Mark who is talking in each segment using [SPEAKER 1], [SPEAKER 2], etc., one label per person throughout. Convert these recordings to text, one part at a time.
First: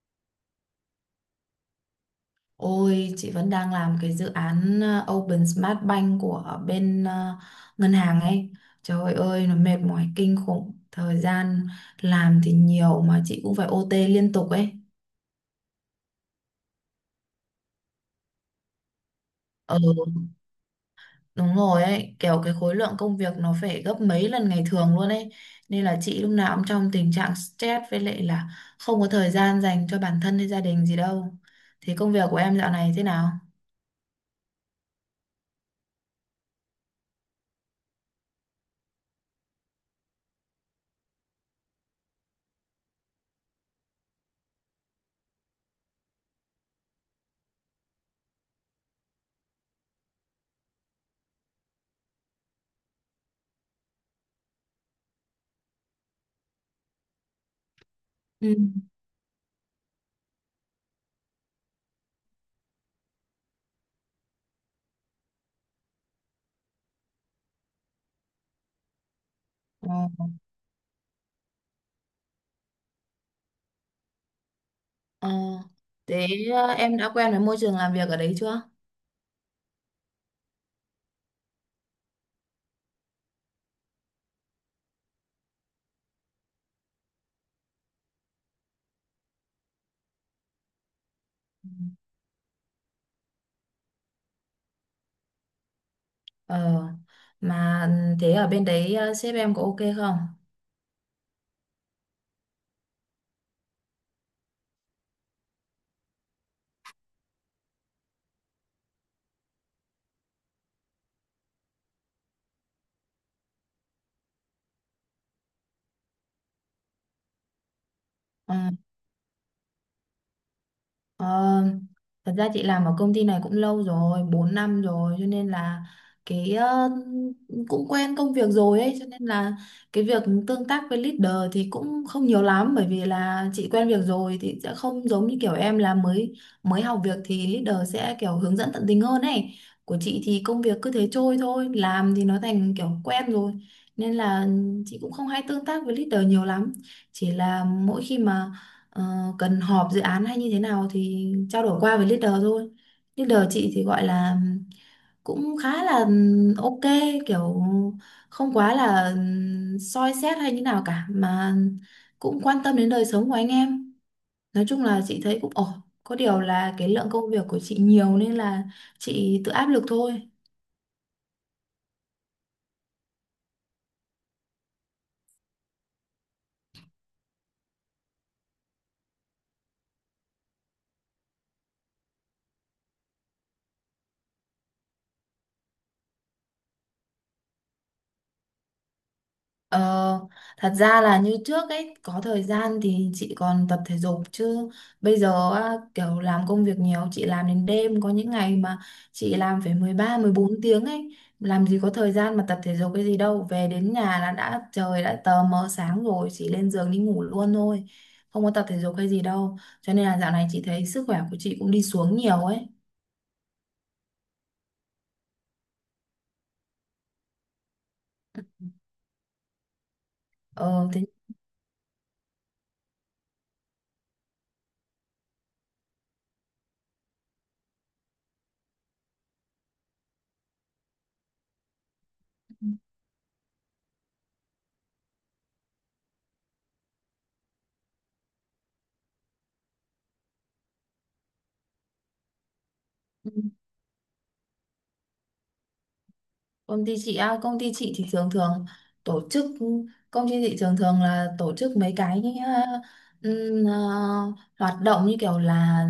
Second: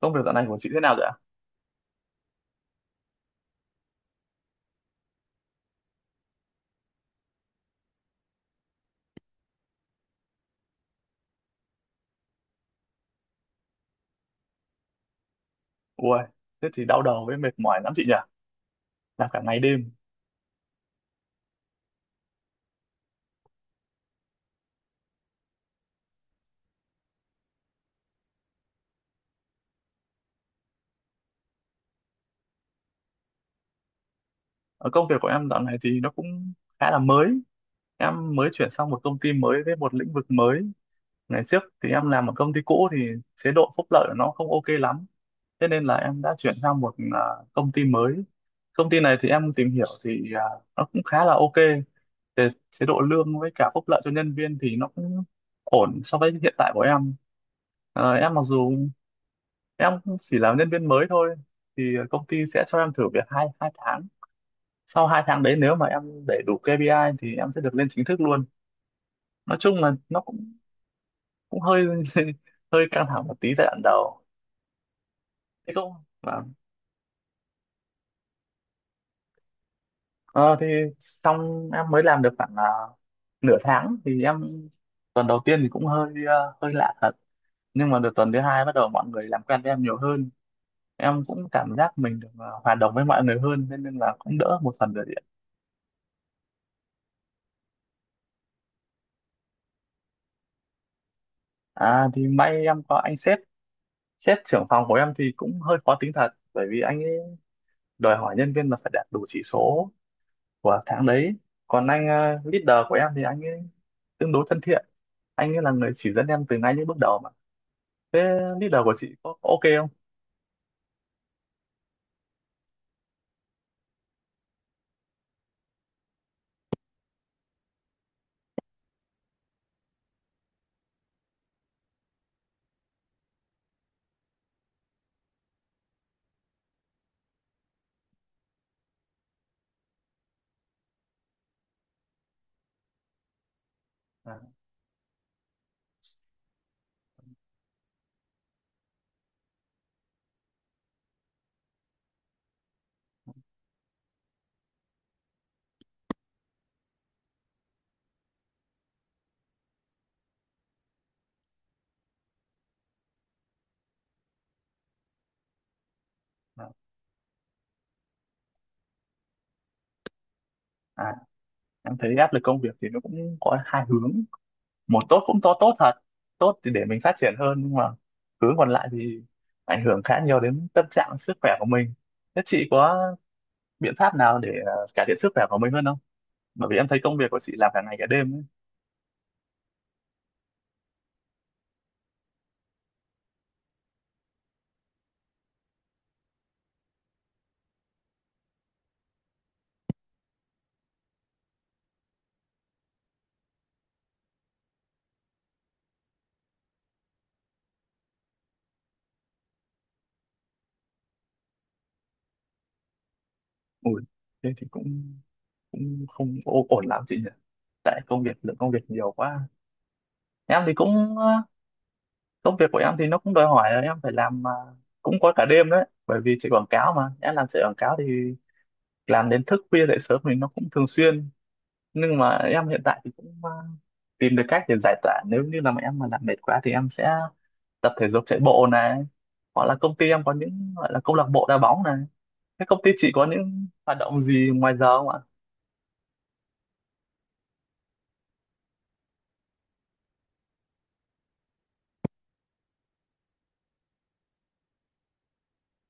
[SPEAKER 1] Công việc dạo này của chị thế nào rồi ạ?
[SPEAKER 2] Ôi, chị vẫn đang làm cái dự án Open Smart Bank của bên ngân hàng ấy. Trời ơi, nó mệt mỏi kinh khủng. Thời gian làm thì nhiều mà chị cũng phải OT liên tục ấy.
[SPEAKER 1] Ui, thế thì đau đầu với mệt mỏi lắm chị nhỉ? Làm cả ngày
[SPEAKER 2] Ừ,
[SPEAKER 1] đêm.
[SPEAKER 2] đúng rồi ấy. Kiểu cái khối lượng công việc nó phải gấp mấy lần ngày thường luôn ấy. Nên là chị lúc nào cũng trong tình trạng stress với lại là không có thời gian dành cho bản thân hay gia đình gì đâu. Thì công việc của em dạo này thế nào?
[SPEAKER 1] Công việc của em dạo này thì nó cũng khá là mới. Em mới chuyển sang một công ty mới với một lĩnh vực mới. Ngày trước thì em làm ở công ty cũ thì chế độ phúc lợi của nó không ok lắm. Thế nên là em đã chuyển sang một công ty mới. Công ty này thì em tìm hiểu thì nó cũng khá là ok về chế độ lương với cả phúc lợi cho nhân viên, thì nó cũng ổn so với hiện tại của em. Em mặc
[SPEAKER 2] Ừ.
[SPEAKER 1] dù em chỉ làm nhân viên mới thôi, thì công ty sẽ cho em thử việc hai hai tháng. Sau hai tháng đấy nếu mà em để đủ KPI thì em sẽ được lên chính thức luôn. Nói chung là nó
[SPEAKER 2] Ừ.
[SPEAKER 1] cũng cũng hơi hơi căng thẳng một tí giai đoạn đầu,
[SPEAKER 2] Ờ,
[SPEAKER 1] thế cũng
[SPEAKER 2] thế
[SPEAKER 1] vâng.
[SPEAKER 2] em đã quen với môi trường làm việc ở đấy chưa?
[SPEAKER 1] Ờ, thì xong em mới làm được khoảng nửa tháng thì em, tuần đầu tiên thì cũng hơi hơi lạ thật, nhưng mà được tuần thứ hai bắt đầu mọi người làm quen với em nhiều hơn, em cũng cảm giác mình được hòa đồng với mọi người hơn nên, nên là cũng đỡ một phần rồi đấy ạ.
[SPEAKER 2] Ờ, mà thế ở bên đấy sếp em có ok không?
[SPEAKER 1] À thì may em có anh sếp, sếp trưởng phòng của em thì cũng hơi khó tính thật, bởi vì anh ấy đòi hỏi nhân viên là phải đạt đủ chỉ số của tháng đấy. Còn anh leader của em thì anh ấy tương đối thân thiện, anh ấy là người chỉ dẫn em từ ngay những bước đầu mà. Thế
[SPEAKER 2] Ờ,
[SPEAKER 1] leader của chị có ok không?
[SPEAKER 2] Ờ, thật ra chị làm ở công ty này cũng lâu rồi, 4 năm rồi, cho nên là cái cũng quen công việc rồi ấy, cho nên là cái việc tương tác với leader thì cũng không nhiều lắm, bởi vì là chị quen việc rồi thì sẽ không giống như kiểu em là mới mới học việc thì leader sẽ kiểu hướng dẫn tận tình hơn ấy. Của chị thì công việc cứ thế trôi thôi, làm thì nó thành kiểu quen rồi nên
[SPEAKER 1] à,
[SPEAKER 2] là chị cũng không hay tương tác với leader nhiều lắm. Chỉ là mỗi khi mà Ờ, cần họp dự án hay như thế nào thì trao đổi qua với leader thôi. Leader chị thì gọi là cũng khá là ok, kiểu không quá là soi xét hay như nào cả, mà cũng quan tâm đến đời sống của anh em. Nói chung là chị thấy cũng ổn. Có điều
[SPEAKER 1] à,
[SPEAKER 2] là cái lượng công việc của chị nhiều nên là chị tự áp lực thôi.
[SPEAKER 1] à, em thấy áp lực công việc thì nó cũng có hai hướng. Một tốt cũng tốt thật, tốt thì để mình phát triển hơn, nhưng mà hướng còn lại thì ảnh hưởng khá nhiều đến tâm trạng sức khỏe của mình. Thế chị có biện pháp nào để cải thiện sức khỏe của mình hơn không? Bởi vì em thấy công việc của chị làm cả ngày cả đêm ấy.
[SPEAKER 2] Ờ, thật ra là như trước ấy có thời gian thì chị còn tập thể dục, chứ bây giờ á, kiểu làm công việc nhiều, chị làm đến đêm, có những ngày mà chị làm phải 13 14 tiếng ấy, làm gì có thời gian mà tập thể dục cái gì đâu. Về đến nhà là đã trời đã tờ mờ sáng rồi, chỉ lên giường đi ngủ luôn thôi, không có tập thể dục hay gì đâu, cho nên là dạo này chị thấy sức khỏe của chị cũng đi xuống nhiều ấy.
[SPEAKER 1] Ui, thế thì cũng cũng không ổn lắm chị nhỉ, tại công việc, lượng công việc nhiều quá. Em thì
[SPEAKER 2] ờ
[SPEAKER 1] cũng công việc của em thì nó cũng đòi hỏi là em phải làm cũng có cả đêm đấy, bởi vì chạy quảng cáo mà, em làm chạy quảng cáo thì làm đến thức khuya dậy sớm thì nó cũng thường xuyên. Nhưng mà em hiện tại thì cũng tìm được cách để giải tỏa. Nếu như là mà em mà làm mệt quá thì em sẽ tập thể dục, chạy bộ này, hoặc là công ty em có những gọi là câu lạc bộ đá bóng này. Thế công ty chị có
[SPEAKER 2] Thế
[SPEAKER 1] những hoạt động gì ngoài giờ không ạ?
[SPEAKER 2] công ty chị á, công ty chị thì thường thường tổ chức, công ty chị thường thường là tổ chức mấy cái ừm, ờ, hoạt động như kiểu là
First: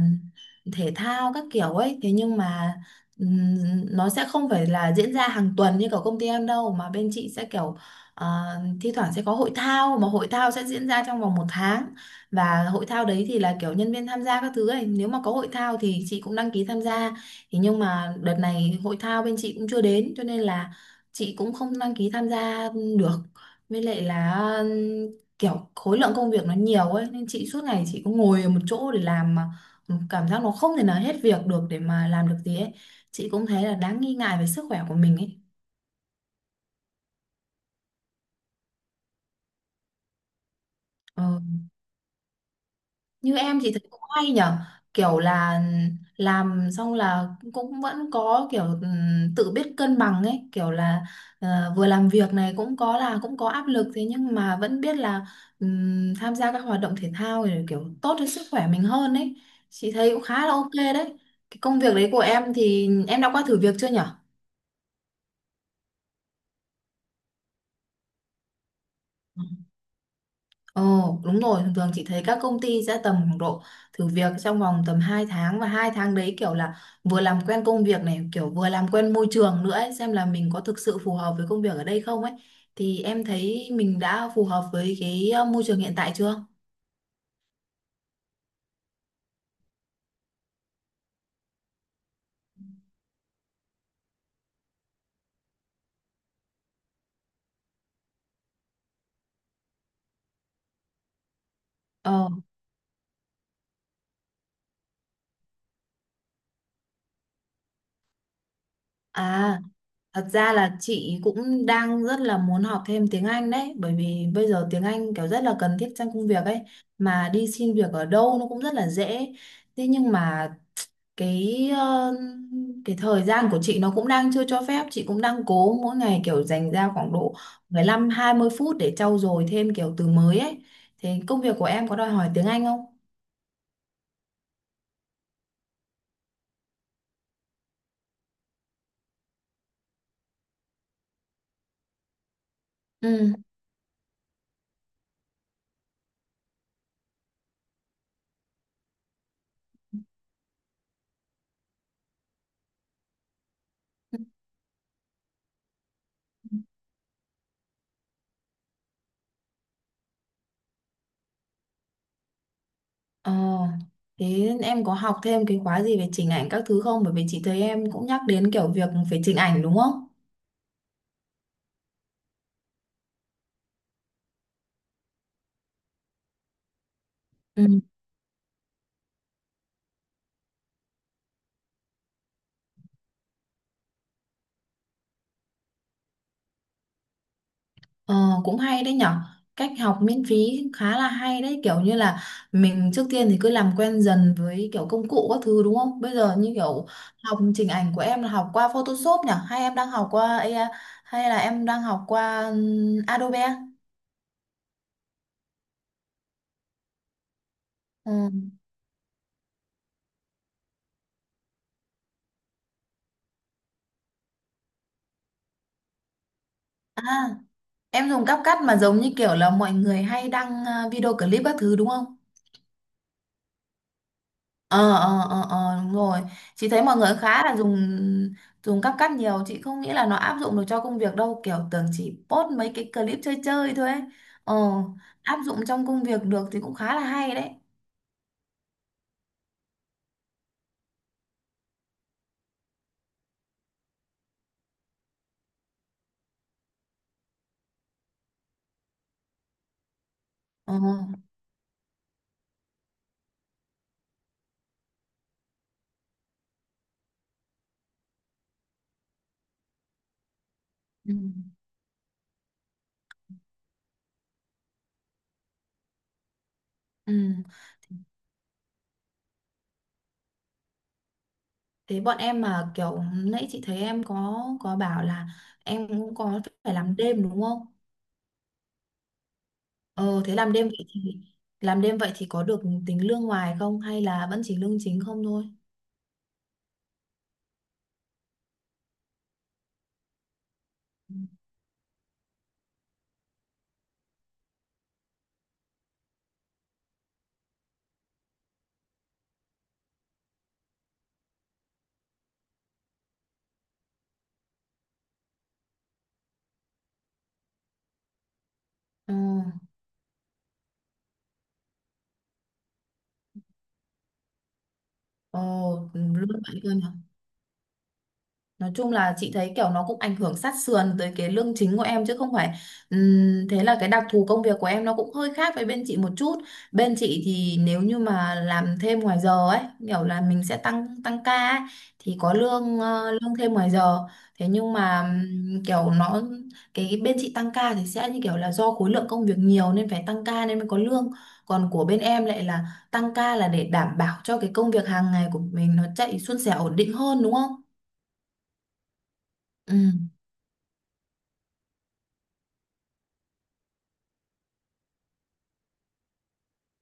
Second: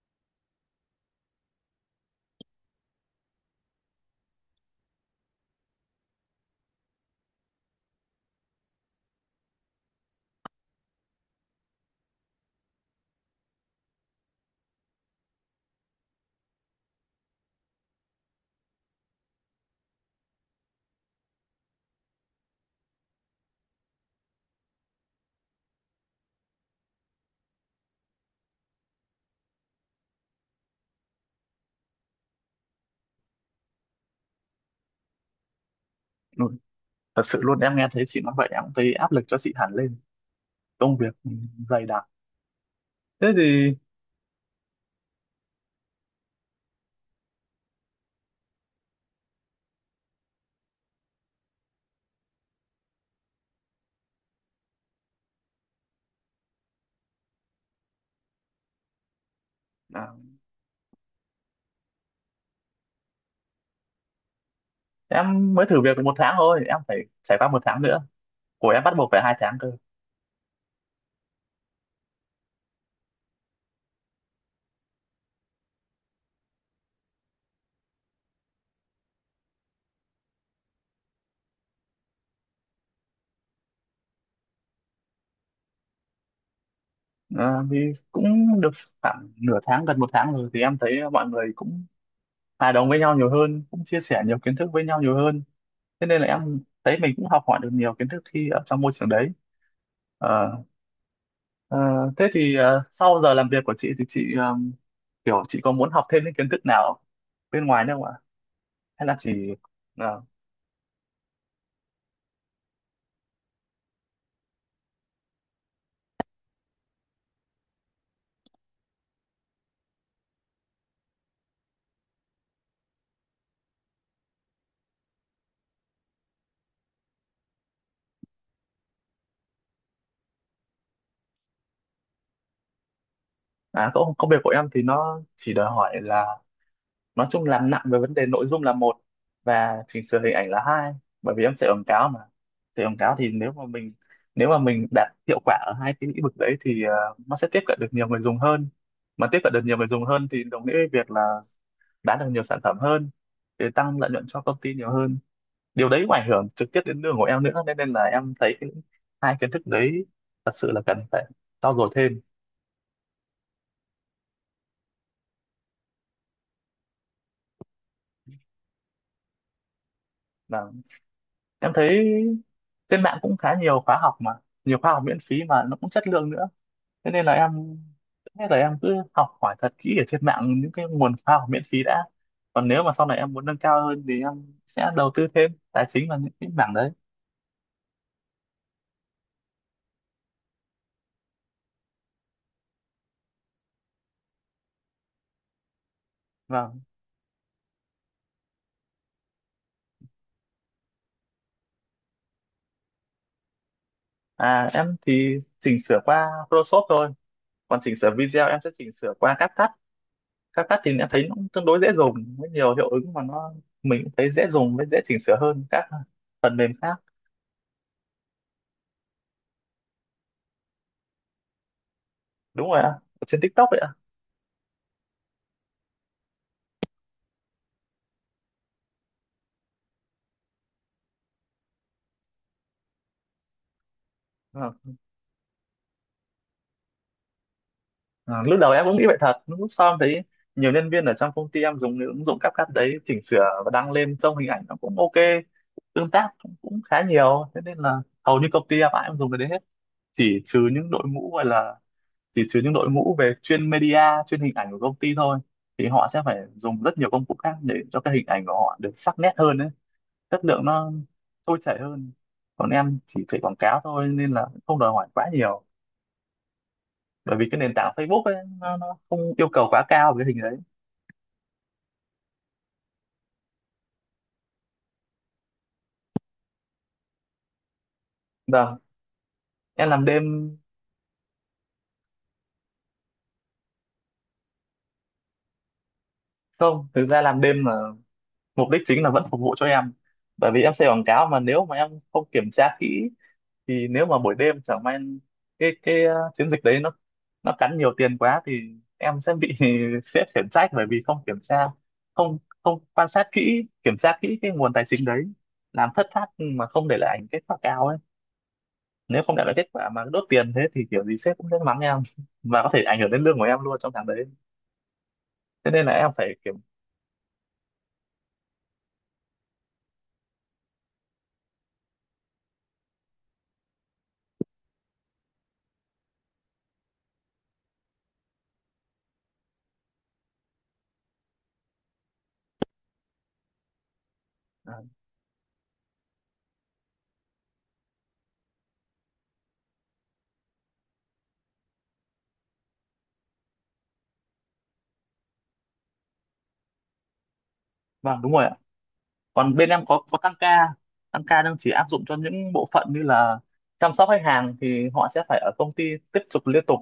[SPEAKER 2] thể thao các kiểu ấy, thế nhưng mà ừm, nó sẽ không phải là diễn ra hàng tuần như kiểu công ty em đâu, mà bên chị sẽ kiểu ờ, thi thoảng sẽ có hội thao, mà hội thao sẽ diễn ra trong vòng 1 tháng, và hội thao đấy thì là kiểu nhân viên tham gia các thứ ấy, nếu mà có hội thao thì chị cũng đăng ký tham gia. Thế nhưng mà đợt này hội thao bên chị cũng chưa đến cho nên là chị cũng không đăng ký tham gia được, với lại là ừm, kiểu khối lượng công việc nó nhiều ấy, nên chị suốt ngày chị cũng ngồi ở một chỗ để làm mà cảm giác nó không thể nào hết việc được để mà làm được gì ấy, chị cũng thấy là đáng nghi ngại về sức khỏe của mình ấy.
[SPEAKER 1] Ừ, thật sự luôn, em nghe thấy chị nói vậy em cũng thấy áp lực cho chị hẳn lên, công việc
[SPEAKER 2] Ờ,
[SPEAKER 1] dày đặc. Thế
[SPEAKER 2] như em thì
[SPEAKER 1] thì
[SPEAKER 2] thấy cũng hay nhở, kiểu là làm xong là cũng vẫn có kiểu tự biết cân bằng ấy, kiểu là vừa làm việc này cũng có là cũng có áp lực, thế nhưng mà vẫn biết là tham gia các hoạt động thể thao thì kiểu tốt cho sức khỏe mình hơn ấy, chị
[SPEAKER 1] à,
[SPEAKER 2] thấy cũng khá là ok đấy. Cái công việc đấy của em thì em đã qua thử việc chưa nhở?
[SPEAKER 1] em mới thử việc được một tháng thôi, em phải trải qua một tháng nữa, của em bắt buộc phải hai tháng cơ.
[SPEAKER 2] Ồ, đúng rồi, thường thường chị thấy các công ty sẽ tầm khoảng độ thử việc trong vòng tầm 2 tháng, và 2 tháng đấy kiểu là vừa làm quen công việc này, kiểu vừa làm quen môi trường nữa ấy, xem là mình có thực sự phù hợp với công việc ở đây không ấy. Thì em thấy mình đã phù hợp với cái môi trường hiện tại chưa?
[SPEAKER 1] À, thì cũng được khoảng nửa tháng gần một tháng rồi thì em thấy mọi người cũng hòa đồng với nhau nhiều hơn, cũng chia sẻ nhiều kiến thức với nhau nhiều hơn. Thế nên là em thấy mình cũng học hỏi được nhiều kiến thức khi ở trong môi trường đấy. Ờ, ờ, Thế
[SPEAKER 2] Ờ,
[SPEAKER 1] thì sau giờ làm việc của chị thì chị kiểu chị có muốn học thêm những kiến thức nào bên ngoài nữa không ạ? Hay là chỉ
[SPEAKER 2] à,
[SPEAKER 1] ờ,
[SPEAKER 2] thật ra là chị cũng đang rất là muốn học thêm tiếng Anh đấy, bởi vì bây giờ tiếng Anh kiểu rất là cần thiết trong công việc ấy, mà đi xin việc ở đâu nó cũng rất là dễ. Thế nhưng mà cái cái thời gian của chị nó cũng đang chưa cho phép, chị cũng đang cố mỗi ngày kiểu dành ra khoảng độ 15 20 phút để trau dồi thêm kiểu từ mới ấy. Thế công việc của em có đòi hỏi tiếng Anh không?
[SPEAKER 1] à, công việc của em thì nó chỉ đòi hỏi là, nói chung làm nặng về vấn đề nội dung là một, và chỉnh sửa hình ảnh là hai, bởi vì em chạy quảng cáo mà. Chạy quảng cáo thì
[SPEAKER 2] Ừ.
[SPEAKER 1] nếu mà mình, nếu mà mình đạt hiệu quả ở hai cái lĩnh vực đấy thì nó sẽ tiếp cận được nhiều người dùng hơn, mà tiếp cận được nhiều người dùng hơn thì đồng nghĩa với việc là bán được nhiều sản phẩm hơn, để tăng lợi nhuận cho công ty nhiều hơn. Điều đấy cũng ảnh hưởng trực tiếp đến đường của em nữa, nên, nên là em thấy cái hai kiến thức đấy thật sự là cần phải trau dồi thêm.
[SPEAKER 2] ờ Thế em có học thêm cái khóa gì về chỉnh ảnh các thứ không, bởi vì chị thấy em cũng nhắc đến kiểu việc về chỉnh ảnh đúng không?
[SPEAKER 1] Và em thấy trên mạng cũng khá nhiều khóa học mà, nhiều khóa học miễn phí mà nó cũng chất lượng nữa. Thế nên là thế là em cứ học hỏi thật kỹ ở trên mạng những cái nguồn khóa học miễn phí đã, còn nếu mà sau này em muốn nâng cao hơn thì em sẽ đầu tư thêm tài chính vào những cái mảng đấy.
[SPEAKER 2] Ờ, cũng hay đấy nhở, cách học miễn phí khá là hay đấy, kiểu như là mình trước tiên thì cứ làm quen dần với kiểu công cụ các thứ đúng không, bây giờ như
[SPEAKER 1] Vâng.
[SPEAKER 2] kiểu học chỉnh ảnh của em là học qua Photoshop nhở, hay em đang học qua AI, hay là em đang học qua Adobe?
[SPEAKER 1] À em thì chỉnh sửa qua Photoshop thôi, còn chỉnh sửa video
[SPEAKER 2] Ừ.
[SPEAKER 1] em sẽ chỉnh sửa qua CapCut. CapCut thì đã thấy nó cũng tương đối dễ dùng với nhiều hiệu ứng mà nó, mình cũng thấy dễ dùng với dễ chỉnh sửa hơn các phần mềm khác.
[SPEAKER 2] À, em dùng CapCut mà giống như kiểu là mọi người hay đăng video clip các thứ đúng không?
[SPEAKER 1] Đúng rồi ạ, ở trên TikTok vậy ạ.
[SPEAKER 2] Ờ ờ ờ ờ, đúng rồi, chị thấy mọi người khá là dùng dùng cắp cắt nhiều, chị không nghĩ là nó áp dụng được cho công việc đâu, kiểu tưởng chỉ post mấy cái clip chơi chơi thôi ấy. ờ
[SPEAKER 1] Ờ.
[SPEAKER 2] Áp dụng trong công việc được thì cũng khá là hay đấy.
[SPEAKER 1] Ờ, lúc đầu em cũng nghĩ vậy thật, nhưng lúc sau em thấy nhiều nhân viên ở trong công ty em dùng những ứng dụng CapCut đấy chỉnh sửa và đăng lên, trông hình ảnh nó cũng ok, tương tác cũng khá nhiều. Thế nên là hầu như công ty em ai cũng dùng cái đấy hết, chỉ trừ
[SPEAKER 2] ờ
[SPEAKER 1] những đội ngũ gọi là, chỉ trừ những đội ngũ về chuyên media, chuyên hình ảnh của công ty thôi, thì họ sẽ phải dùng rất nhiều công cụ khác để cho cái hình ảnh của họ được sắc nét hơn đấy, chất lượng nó
[SPEAKER 2] ừ.
[SPEAKER 1] trôi chảy hơn. Còn em chỉ chạy quảng cáo thôi nên là không đòi hỏi quá nhiều,
[SPEAKER 2] Ừ.
[SPEAKER 1] bởi vì cái nền tảng Facebook ấy nó không yêu cầu quá cao về cái hình đấy.
[SPEAKER 2] Thế bọn em mà kiểu nãy chị thấy em có bảo là em cũng có phải làm đêm đúng không?
[SPEAKER 1] Vâng, em làm đêm.
[SPEAKER 2] Ờ Thế làm đêm vậy thì làm đêm vậy thì có được tính lương ngoài không, hay là vẫn chỉ lương chính không thôi?
[SPEAKER 1] Không, thực ra làm đêm là mục đích chính là vẫn phục vụ cho em, bởi vì em xây quảng cáo mà, nếu mà em không kiểm tra kỹ thì nếu mà buổi đêm chẳng may cái chiến dịch đấy nó cắn nhiều tiền quá thì em sẽ bị sếp khiển trách, bởi vì không kiểm tra, không không quan sát kỹ, kiểm tra kỹ cái nguồn tài chính đấy, làm thất thoát mà không để lại kết quả cao ấy.
[SPEAKER 2] Ừ.
[SPEAKER 1] Nếu không để lại kết quả mà đốt tiền thế thì kiểu gì sếp cũng sẽ mắng em và có thể ảnh hưởng đến lương của em luôn trong tháng đấy.
[SPEAKER 2] Ồ,
[SPEAKER 1] Thế nên là em
[SPEAKER 2] lương
[SPEAKER 1] phải kiểm.
[SPEAKER 2] bạn cân. Nói chung là chị thấy kiểu nó cũng ảnh hưởng sát sườn tới cái lương chính của em chứ không phải thế là cái đặc thù công việc của em nó cũng hơi khác với bên chị một chút. Bên chị thì nếu như mà làm thêm ngoài giờ ấy, kiểu là mình sẽ tăng tăng ca ấy, thì có lương lương thêm ngoài giờ. Thế nhưng
[SPEAKER 1] À,
[SPEAKER 2] mà kiểu nó cái bên chị tăng ca thì sẽ như kiểu là do khối lượng công việc nhiều nên phải tăng ca nên mới có lương. Còn của bên em lại là tăng ca là để đảm bảo cho cái công việc hàng ngày của mình nó chạy suôn sẻ ổn định hơn đúng không?
[SPEAKER 1] vâng đúng rồi ạ, còn bên
[SPEAKER 2] Ừ.
[SPEAKER 1] em có tăng ca, tăng ca đang chỉ áp dụng cho những bộ phận như là chăm sóc khách hàng thì họ sẽ phải ở công ty tiếp tục liên tục,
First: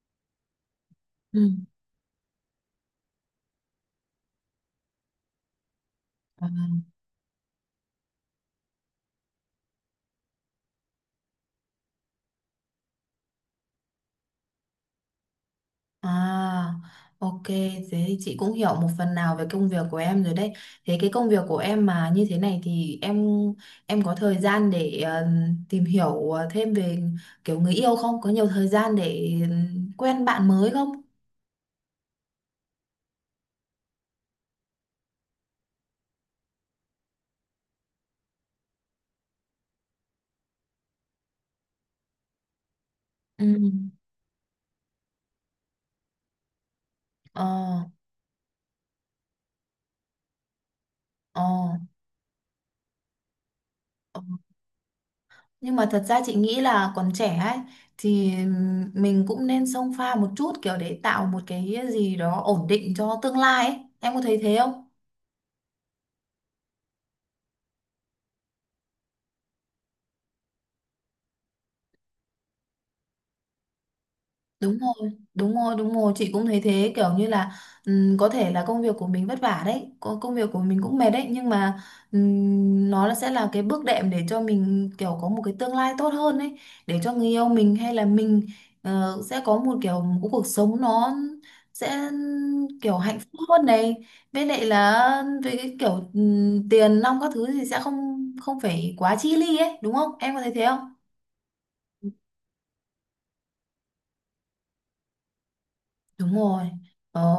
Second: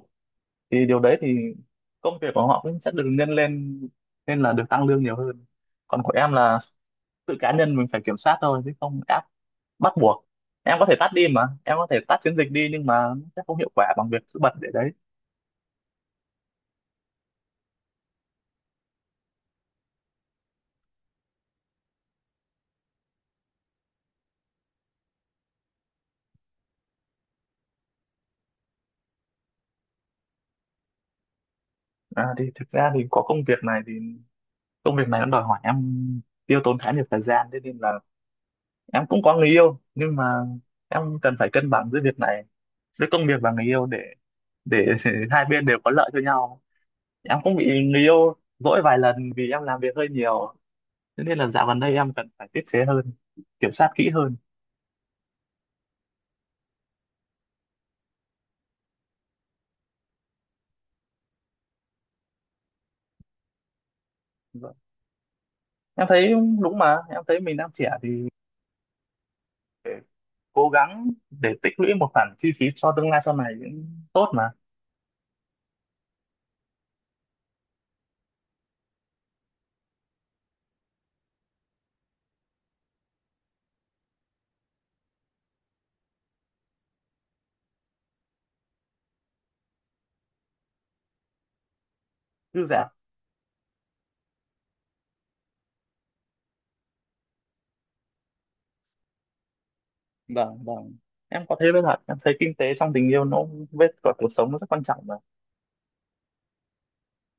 [SPEAKER 1] thì điều đấy
[SPEAKER 2] Ừ.
[SPEAKER 1] thì công việc của họ cũng sẽ được nhân lên nên là được tăng lương nhiều hơn. Còn của em
[SPEAKER 2] À,
[SPEAKER 1] là tự cá nhân mình phải kiểm soát thôi chứ không áp bắt buộc, em có thể tắt đi mà, em có thể tắt chiến dịch đi nhưng mà nó sẽ không hiệu quả bằng việc cứ bật để đấy.
[SPEAKER 2] à, ok, thế thì chị cũng hiểu một phần nào về công việc của em rồi đấy. Thế cái công việc của em mà như thế này thì em có thời gian để tìm hiểu thêm về kiểu người yêu không? Có nhiều thời gian để quen bạn mới không?
[SPEAKER 1] À, thì thực ra thì có công việc này thì, công việc này nó đòi hỏi em tiêu tốn khá nhiều thời gian, thế nên là em cũng có người yêu nhưng mà em cần phải cân bằng giữa việc này, giữa công việc
[SPEAKER 2] Ừ.
[SPEAKER 1] và người yêu để hai bên đều có lợi cho nhau. Em
[SPEAKER 2] Ờ,
[SPEAKER 1] cũng bị người yêu dỗi vài lần vì em làm việc hơi nhiều, thế nên
[SPEAKER 2] ờ.
[SPEAKER 1] là dạo gần đây em cần phải tiết chế hơn, kiểm soát kỹ
[SPEAKER 2] ờ.
[SPEAKER 1] hơn.
[SPEAKER 2] Nhưng mà thật ra chị nghĩ là còn trẻ ấy thì mình cũng nên xông pha một chút kiểu để tạo một cái gì đó ổn định cho tương lai ấy. Em có thấy thế
[SPEAKER 1] Vâng.
[SPEAKER 2] không?
[SPEAKER 1] Em thấy đúng mà, em thấy mình đang trẻ thì phải cố gắng để tích lũy một khoản chi phí cho tương lai sau này cũng tốt mà
[SPEAKER 2] Đúng rồi, đúng rồi, đúng rồi, chị cũng thấy thế kiểu như là có thể là công việc của mình vất vả đấy, có công việc của mình cũng mệt đấy, nhưng mà nó là sẽ là cái bước đệm để cho mình kiểu có một cái tương lai tốt hơn ấy, để cho người yêu mình hay là mình sẽ có một kiểu một cuộc sống nó sẽ
[SPEAKER 1] dư dả.
[SPEAKER 2] kiểu hạnh phúc hơn này. Với lại là về cái kiểu tiền nong các thứ thì sẽ không không phải quá chi ly ấy, đúng không? Em có thấy
[SPEAKER 1] Vâng
[SPEAKER 2] thế không?
[SPEAKER 1] vâng, em có thấy, với thật em thấy kinh tế trong tình yêu nó với cả cuộc sống nó rất quan trọng mà.
[SPEAKER 2] Đúng rồi. Ờ,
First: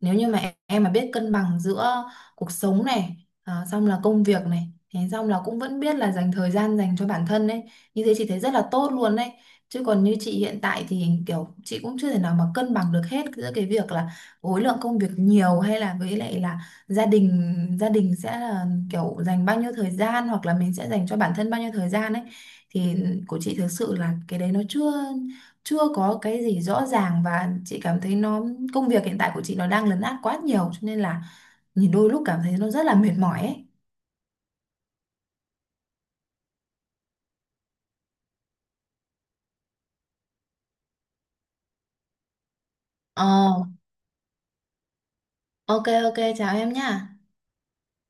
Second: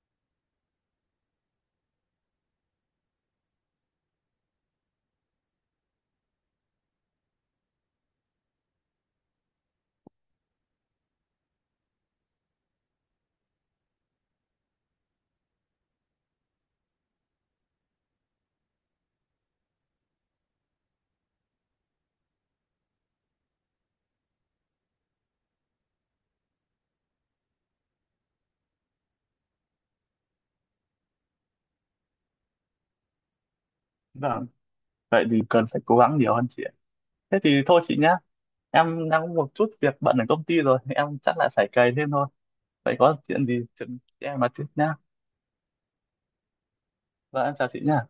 [SPEAKER 2] nếu như mà em mà biết cân bằng giữa cuộc sống này, à, xong là công việc này, thế xong là cũng vẫn biết là dành thời gian dành cho bản thân ấy, như thế chị thấy rất là tốt luôn đấy. Chứ còn như chị hiện tại thì kiểu chị cũng chưa thể nào mà cân bằng được hết giữa cái việc là khối lượng công việc nhiều, hay là với lại là gia đình sẽ là kiểu dành bao nhiêu thời gian, hoặc là mình sẽ dành cho bản thân bao nhiêu thời gian ấy, thì của chị thực sự là cái đấy nó chưa chưa có cái gì rõ ràng, và chị cảm thấy nó công việc hiện tại của chị nó đang lấn át quá nhiều cho nên là nhìn đôi lúc cảm thấy nó rất là mệt mỏi ấy.
[SPEAKER 1] Vâng, vậy thì cần phải cố gắng nhiều hơn chị ạ. Thế thì thôi chị nhá, em đang có một chút việc bận ở công ty rồi, em chắc là phải cày thêm thôi. Vậy có chuyện
[SPEAKER 2] Ờ,
[SPEAKER 1] gì chuyện em nói tiếp nhá.
[SPEAKER 2] ok ok, chào em nha.
[SPEAKER 1] Vâng em chào chị nhá.